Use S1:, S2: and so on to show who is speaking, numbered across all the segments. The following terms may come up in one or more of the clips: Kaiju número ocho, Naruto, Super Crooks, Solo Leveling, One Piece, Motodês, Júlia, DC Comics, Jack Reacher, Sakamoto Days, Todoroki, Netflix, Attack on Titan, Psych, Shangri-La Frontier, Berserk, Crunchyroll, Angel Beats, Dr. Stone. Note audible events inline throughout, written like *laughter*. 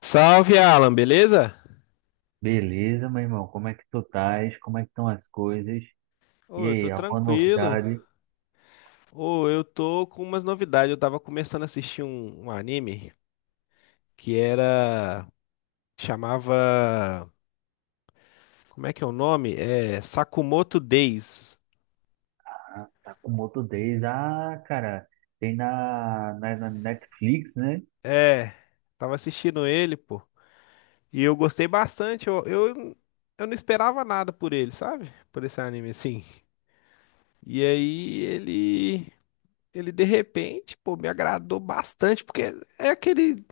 S1: Salve, Alan, beleza?
S2: Beleza, meu irmão, como é que tu estás? Como é que estão as coisas? E
S1: Ô, eu
S2: aí,
S1: tô
S2: alguma
S1: tranquilo.
S2: novidade?
S1: Ô, eu tô com umas novidades. Eu tava começando a assistir um anime que era. Chamava. Como é que é o nome? É Sakamoto Days.
S2: Ah, tá com Motodês. Ah, cara, tem na Netflix, né?
S1: É, tava assistindo ele, pô. E eu gostei bastante. Eu não esperava nada por ele, sabe? Por esse anime, assim. E aí ele. Ele de repente, pô, me agradou bastante, porque é aquele.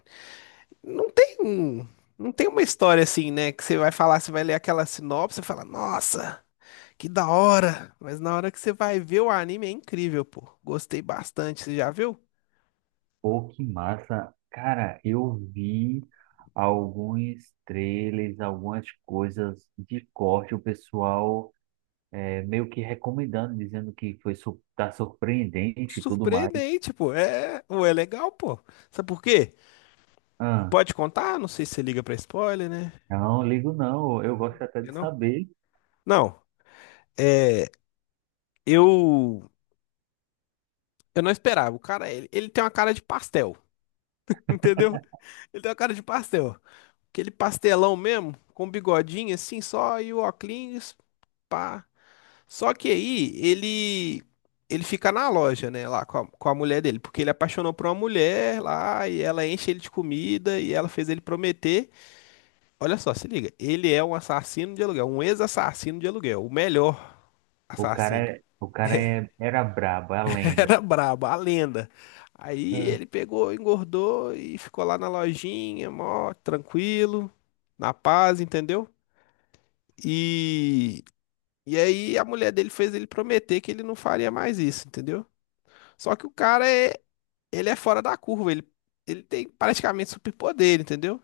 S1: Não tem um, não tem uma história assim, né? Que você vai falar, você vai ler aquela sinopse, e fala, nossa, que da hora. Mas na hora que você vai ver o anime é incrível, pô. Gostei bastante, você já viu?
S2: Pô, que massa. Cara, eu vi alguns trailers, algumas coisas de corte, o pessoal meio que recomendando, dizendo que foi tá surpreendente e tudo mais.
S1: Surpreendente, pô. É, ou é legal, pô. Sabe por quê?
S2: Ah,
S1: Pode contar? Não sei se você liga pra spoiler, né?
S2: não, ligo não, eu gosto até
S1: Eu
S2: de
S1: não.
S2: saber.
S1: Não. É, eu eu não esperava. O cara, ele tem uma cara de pastel, *laughs* entendeu? Ele tem uma cara de pastel. Aquele pastelão mesmo, com bigodinho assim só e o óculos. Pá. Só que aí ele fica na loja, né, lá com com a mulher dele, porque ele apaixonou por uma mulher lá e ela enche ele de comida e ela fez ele prometer. Olha só, se liga, ele é um assassino de aluguel, um ex-assassino de aluguel, o melhor
S2: O cara,
S1: assassino.
S2: o cara era brabo, é a
S1: *laughs*
S2: lenda.
S1: Era brabo, a lenda. Aí
S2: É.
S1: ele pegou, engordou e ficou lá na lojinha, mó tranquilo, na paz, entendeu? E E aí a mulher dele fez ele prometer que ele não faria mais isso, entendeu? Só que o cara é, ele é fora da curva, ele tem praticamente superpoder, entendeu?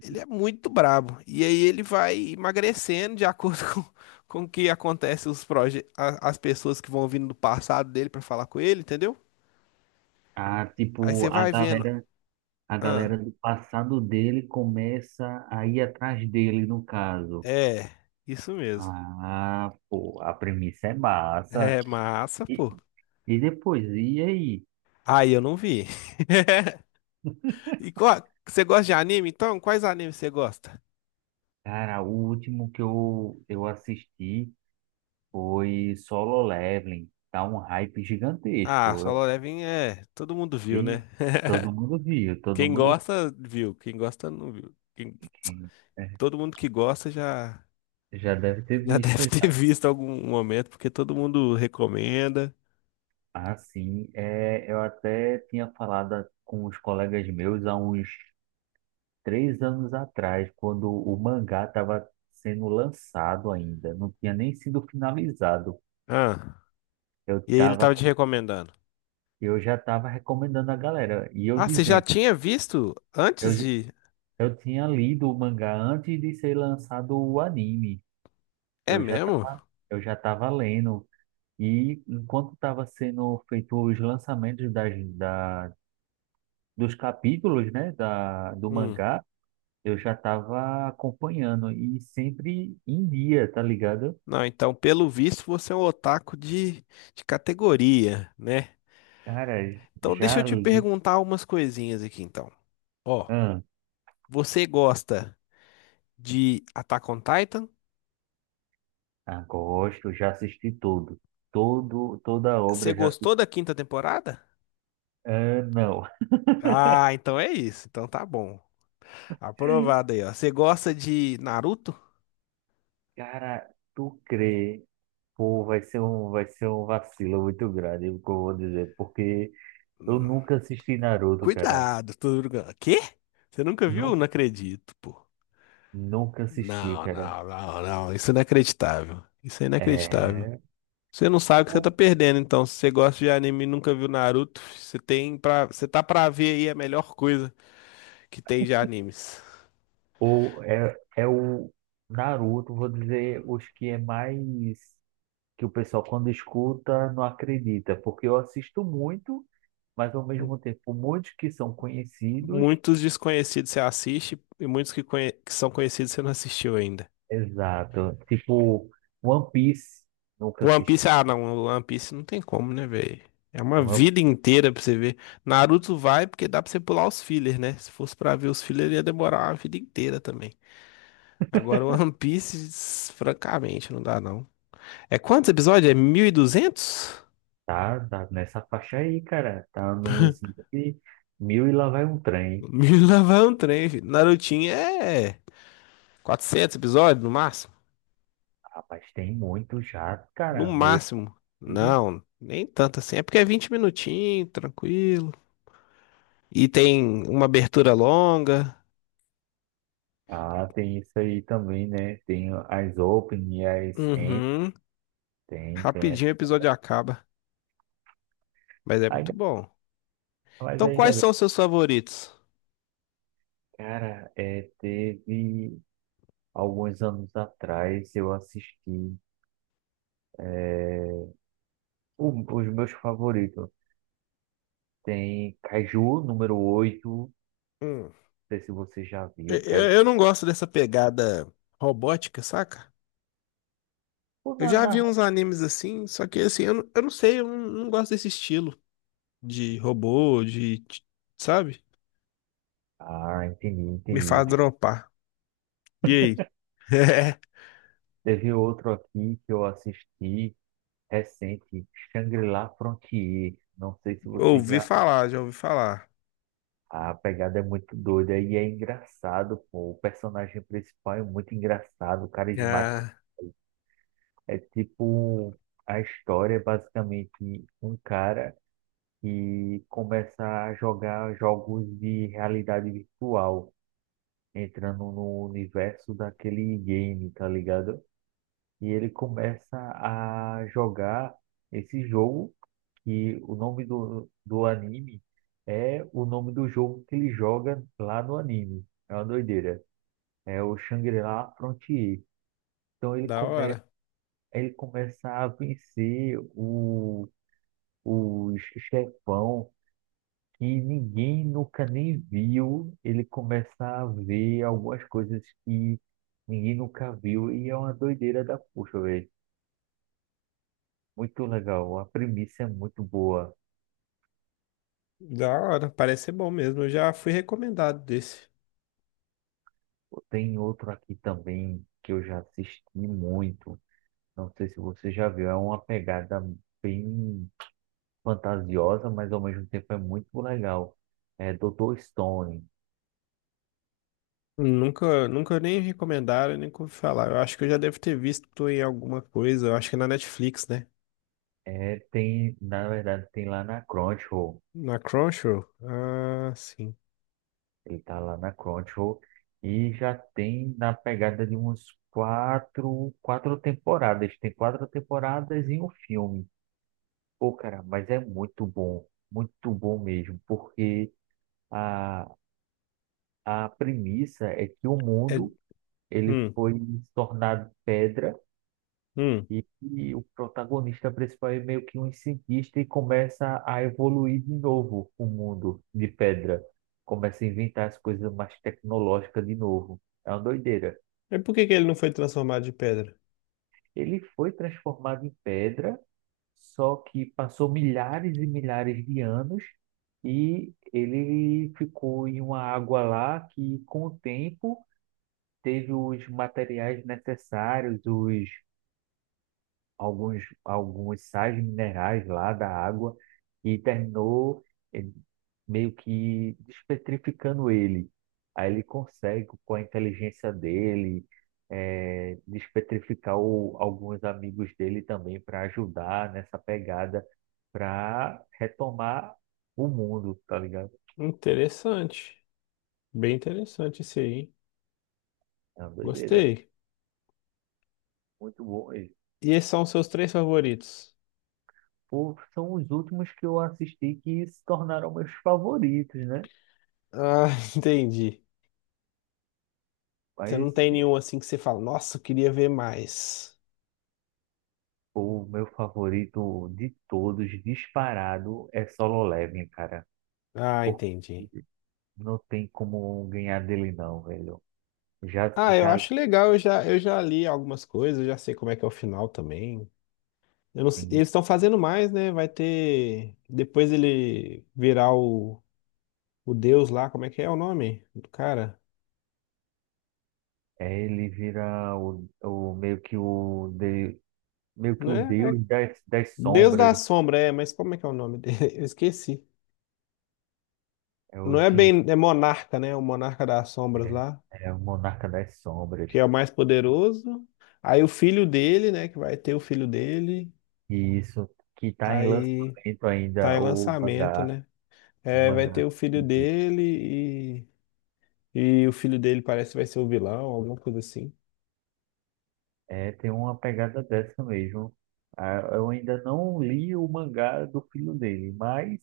S1: Ele é muito brabo. E aí ele vai emagrecendo de acordo *laughs* com o que acontece os as pessoas que vão vindo do passado dele pra falar com ele, entendeu?
S2: A,
S1: Aí
S2: tipo,
S1: você
S2: a
S1: vai vendo,
S2: galera, a
S1: ah,
S2: galera do passado dele começa a ir atrás dele, no caso.
S1: é, isso mesmo.
S2: Ah, pô, a premissa é massa.
S1: É massa,
S2: E,
S1: pô.
S2: e depois, e aí?
S1: Aí eu não vi. *laughs* E qual, você gosta de anime? Então, quais animes você gosta?
S2: Cara, o último que eu assisti foi Solo Leveling. Tá um hype
S1: Ah,
S2: gigantesco.
S1: Solo
S2: Eu,
S1: Leveling é, todo mundo viu,
S2: vi,
S1: né? *laughs*
S2: todo mundo viu,
S1: Quem gosta, viu. Quem gosta, não viu. Quem-
S2: que- é,
S1: todo mundo que gosta já,
S2: já deve ter
S1: já *laughs*
S2: visto.
S1: deve ter visto algum momento, porque todo mundo recomenda.
S2: Ah, sim. É, eu até tinha falado com os colegas meus há uns três anos atrás, quando o mangá estava sendo lançado ainda, não tinha nem sido finalizado.
S1: Ah,
S2: Eu
S1: e aí ele
S2: tava,
S1: tava te recomendando.
S2: eu já estava recomendando a galera, e eu
S1: Ah, você já
S2: dizendo,
S1: tinha visto
S2: eu,
S1: antes
S2: j-
S1: de.
S2: eu tinha lido o mangá antes de ser lançado o anime.
S1: É
S2: Eu já
S1: mesmo?
S2: estava, eu já estava lendo. E enquanto estava sendo feito os lançamentos dos capítulos, né, do
S1: Hum.
S2: mangá, eu já estava acompanhando e sempre em dia, tá ligado?
S1: Não, então, pelo visto, você é um otaku de categoria, né?
S2: Cara,
S1: Então, deixa
S2: já
S1: eu te
S2: li,
S1: perguntar umas coisinhas aqui, então. Ó,
S2: ah,
S1: você gosta de Attack on Titan?
S2: gosto, já assisti tudo, todo, toda a
S1: Você
S2: obra já, assisti.
S1: gostou da quinta temporada?
S2: Ah, não,
S1: Ah, então é isso. Então tá bom. Aprovado aí, ó. Você gosta de Naruto?
S2: cara, tu crê, pô, vai ser vai ser um vacilo muito grande, o que eu vou dizer, porque eu
S1: Hum,
S2: nunca assisti Naruto, cara.
S1: Cuidado, Todoroki. Quê? Você nunca viu?
S2: Nu,
S1: Não acredito, pô.
S2: Nunca assisti,
S1: Não,
S2: cara.
S1: não, não, não. Isso é inacreditável. Isso é inacreditável.
S2: é,
S1: Você não sabe o que você tá perdendo, então. Se você gosta de anime e nunca viu Naruto, você tem pra... você tá pra ver aí a melhor coisa que tem de animes.
S2: é o Naruto, vou dizer, os que é mais que o pessoal quando escuta não acredita, porque eu assisto muito, mas ao mesmo tempo muitos que são conhecidos,
S1: Muitos desconhecidos você assiste e muitos que, conhe- que são conhecidos você não assistiu ainda.
S2: exato, tipo One Piece, nunca
S1: One
S2: assisti.
S1: Piece, ah não, One Piece não tem como, né, velho? É uma
S2: One-
S1: vida inteira pra você ver. Naruto vai porque dá pra você pular os fillers, né? Se fosse pra ver os fillers, ia demorar uma vida inteira também. Agora, One Piece, *laughs* francamente, não dá não. É quantos episódios? É 1200?
S2: tá, tá nessa faixa aí, cara, tá nos entre mil e lá vai um
S1: *laughs*
S2: trem.
S1: Mil lá vai um trem, filho. Narutinho é 400 episódios no máximo?
S2: Rapaz, tem muito já,
S1: No
S2: cara, meio,
S1: máximo.
S2: possível.
S1: Não, nem tanto assim. É porque é 20 minutinhos, tranquilo. E tem uma abertura longa.
S2: Ah, tem isso aí também, né, tem as Open e as End,
S1: Uhum.
S2: tem, tem,
S1: Rapidinho o episódio acaba, mas é muito
S2: ainda,
S1: bom.
S2: mas
S1: Então,
S2: ainda
S1: quais
S2: bem,
S1: são os seus favoritos?
S2: cara. Teve alguns anos atrás eu assisti eh, os meus favoritos. Tem Kaiju número 8.
S1: Hum.
S2: Não sei se você já
S1: Eu,
S2: viu
S1: eu-
S2: Kaiju.
S1: eu não gosto dessa pegada robótica, saca?
S2: Ou
S1: Eu
S2: na-
S1: já vi
S2: na-
S1: uns animes assim, só que assim, eu não sei, eu não, não gosto desse estilo. De robô, sabe?
S2: Ah, entendi,
S1: Me faz
S2: entendi.
S1: dropar. E aí? *laughs*
S2: Teve outro aqui que eu assisti recente, Shangri-La Frontier. Não sei se
S1: É,
S2: você
S1: ouvi
S2: já.
S1: falar, já ouvi falar.
S2: A pegada é muito doida e é engraçado, pô. O personagem principal é muito engraçado, carismático.
S1: Ah,
S2: É tipo. um, A história é basicamente um cara. E começa a jogar jogos de realidade virtual, entrando no universo daquele game, tá ligado? E ele começa a jogar esse jogo que o nome do anime é o nome do jogo que ele joga lá no anime. É uma doideira. É o Shangri-La Frontier. Então ele
S1: da
S2: começa
S1: hora.
S2: ele começa a vencer o chefão. E ninguém nunca nem viu ele começar a ver algumas coisas que ninguém nunca viu. E é uma doideira da puxa, velho. Muito legal. A premissa é muito boa.
S1: Da hora, parece ser bom mesmo. Eu já fui recomendado desse.
S2: Tem outro aqui também que eu já assisti muito. Não sei se você já viu. É uma pegada bem fantasiosa, mas ao mesmo tempo é muito legal. É Dr. Stone.
S1: Nunca, nunca nem recomendaram, nem ouvi falar. Eu acho que eu já devo ter visto em alguma coisa. Eu acho que é na Netflix, né?
S2: É, tem, na verdade, tem lá na Crunchyroll.
S1: Na Crunchyroll? Ah, sim.
S2: Ele tá lá na Crunchyroll e já tem na pegada de uns quatro, quatro temporadas. Tem quatro temporadas e um filme. Pô, cara, mas é muito bom mesmo, porque a, a premissa é que o
S1: É,
S2: mundo ele
S1: hum,
S2: foi tornado pedra.
S1: hum.
S2: E o protagonista principal é meio que um cientista e começa a evoluir de novo o mundo de pedra. Começa a inventar as coisas mais tecnológicas de novo. É uma doideira.
S1: E por que que ele não foi transformado de pedra?
S2: Ele foi transformado em pedra, só que passou milhares e milhares de anos e ele ficou em uma água lá que, com o tempo, teve os materiais necessários, os alguns sais minerais lá da água e terminou eh, meio que despetrificando ele. Aí ele consegue, com a inteligência dele, despetrificar alguns amigos dele também para ajudar nessa pegada para retomar o mundo, tá ligado?
S1: Interessante. Bem interessante esse aí, hein?
S2: É uma doideira.
S1: Gostei.
S2: Muito bom. E,
S1: E esses são os seus três favoritos?
S2: pô, são os últimos que eu assisti que se tornaram meus favoritos, né?
S1: Ah, *laughs* entendi. Você não
S2: Mas
S1: tem nenhum assim que você fala, nossa, eu queria ver mais.
S2: o meu favorito de todos, disparado, é Solo Leveling, cara.
S1: Ah,
S2: Pô,
S1: entendi.
S2: não tem como ganhar dele não, velho. Já,
S1: Ah, eu
S2: já
S1: acho legal, eu já li algumas coisas, eu já sei como é que é o final também. Eu não sei-
S2: assim,
S1: eles estão fazendo mais, né? Vai ter. Depois ele virar o Deus lá, como é que é o nome do cara?
S2: é, ele vira o meio que meio que
S1: Não
S2: o
S1: é, é
S2: deus das
S1: Deus da
S2: sombras,
S1: Sombra, é, mas como é que é o nome dele? *laughs* Eu esqueci.
S2: é o
S1: Não é
S2: Jin,
S1: bem, é monarca, né? O monarca das sombras
S2: né?
S1: lá,
S2: É o monarca das sombras.
S1: que é o mais poderoso. Aí o filho dele, né? Que vai ter o filho dele.
S2: E isso que tá em
S1: Aí
S2: lançamento
S1: tá em
S2: ainda o
S1: lançamento,
S2: mangá,
S1: né?
S2: o
S1: É, vai ter
S2: mangá.
S1: o filho dele e o filho dele parece que vai ser o vilão, alguma coisa assim.
S2: É, tem uma pegada dessa mesmo. Ah, eu ainda não li o mangá do filho dele, mas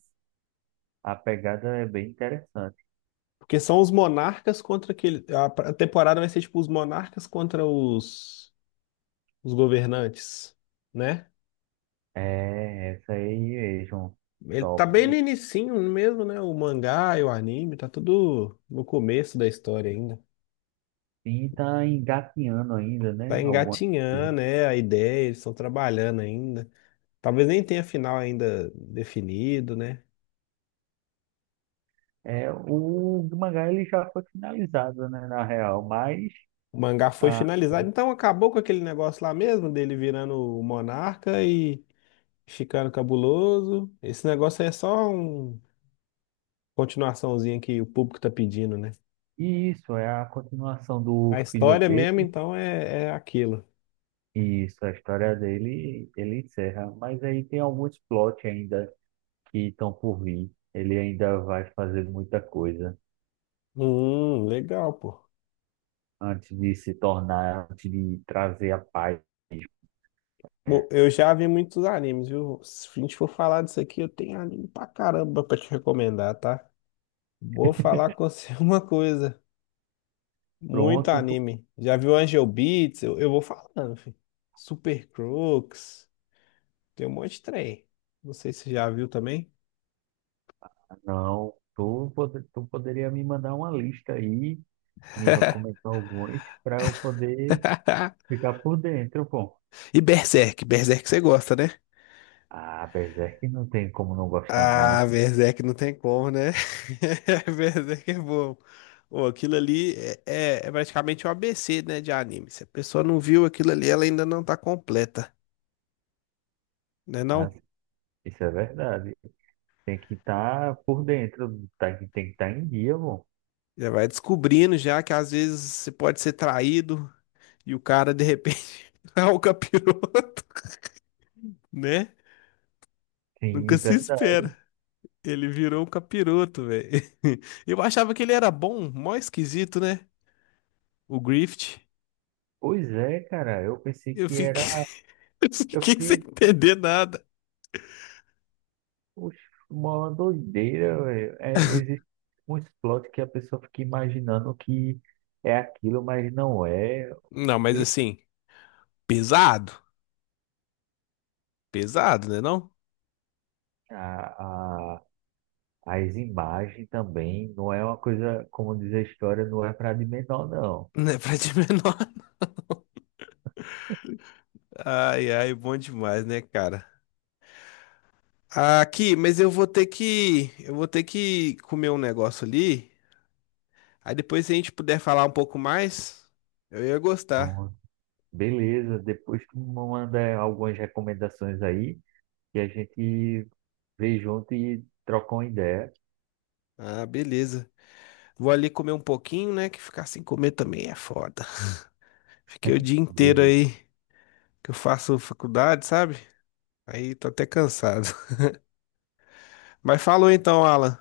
S2: a pegada é bem interessante.
S1: Porque são os monarcas contra aquele. A pra- a temporada vai ser tipo os monarcas contra os governantes, né?
S2: É, essa aí mesmo.
S1: Ele tá bem no
S2: Top.
S1: inicinho mesmo, né? O mangá e o anime, tá tudo no começo da história ainda.
S2: E tá engatinhando ainda, né?
S1: Tá
S2: Alguma coisa.
S1: engatinhando, né? A ideia, eles estão trabalhando ainda. Talvez nem tenha final ainda definido, né?
S2: É, o mangá ele já foi finalizado, né, na real, mas
S1: O mangá foi
S2: ah,
S1: finalizado, então acabou com aquele negócio lá mesmo, dele virando o monarca e ficando cabuloso. Esse negócio aí é só uma continuaçãozinha que o público tá pedindo, né?
S2: e isso é a continuação do
S1: A
S2: filho
S1: história
S2: dele.
S1: mesmo, então, é, é aquilo.
S2: Isso, a história dele, ele encerra, mas aí tem alguns plot ainda que estão por vir. Ele ainda vai fazer muita coisa
S1: Legal, pô.
S2: antes de se tornar, antes de trazer a paz.
S1: Bom, eu já vi muitos animes, viu? Se a gente for falar disso aqui, eu tenho anime pra caramba pra te recomendar, tá? Vou falar com você *laughs* uma coisa. Muito
S2: Pronto, tu,
S1: anime. Já viu Angel Beats? Eu vou falando, filho. Super Crooks. Tem um monte de trem. Não sei se você já viu também.
S2: não, tu, pode- Tu poderia me mandar uma lista aí, me recomendar alguns, para eu poder
S1: *laughs*
S2: ficar por dentro, pô.
S1: E Berserk, Berserk você gosta, né?
S2: Ah, Berserk não tem como não gostar, não.
S1: Ah, Berserk não tem como, né? *laughs* Berserk é bom. Pô, aquilo ali é, é praticamente o ABC, né, de anime. Se a pessoa não viu aquilo ali, ela ainda não tá completa, né
S2: Ah,
S1: não?
S2: isso é verdade. Tem que estar por dentro, tá, tem que estar em dia, pô.
S1: Já vai descobrindo já que às vezes você pode ser traído e o cara de repente *laughs* é o capiroto, *laughs* né?
S2: Sim,
S1: Nunca se
S2: verdade.
S1: espera. Ele virou um capiroto, velho. *laughs* Eu achava que ele era bom, mó esquisito, né? O Grift.
S2: Pois é, cara, eu pensei
S1: Eu
S2: que
S1: fiquei,
S2: era.
S1: *laughs* eu
S2: Eu
S1: fiquei sem
S2: fiquei.
S1: entender nada.
S2: Oxe, uma doideira, velho. É, existe muitos plot que a pessoa fica imaginando que é aquilo, mas não é.
S1: Não, mas
S2: E
S1: assim, pesado. Pesado, né não?
S2: A, a, As imagens também não é uma coisa, como diz a história, não é para de menor, não.
S1: *laughs* Não é pra de *laughs* menor. Ai, ai, bom demais, né, cara? Aqui, mas eu vou ter que comer um negócio ali. Aí depois, se a gente puder falar um pouco mais, eu ia gostar.
S2: Pronto. Beleza, depois tu manda algumas recomendações aí. E a gente veio junto e trocou uma ideia.
S1: Ah, beleza. Vou ali comer um pouquinho, né? Que ficar sem comer também é foda. Fiquei o dia inteiro
S2: Beleza.
S1: aí que eu faço faculdade, sabe? Aí tô até cansado. *laughs* Mas falou então, Alan.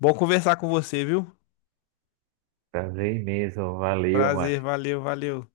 S1: Bom conversar com você, viu?
S2: Prazer imenso. Valeu,
S1: Prazer,
S2: macho.
S1: valeu, valeu.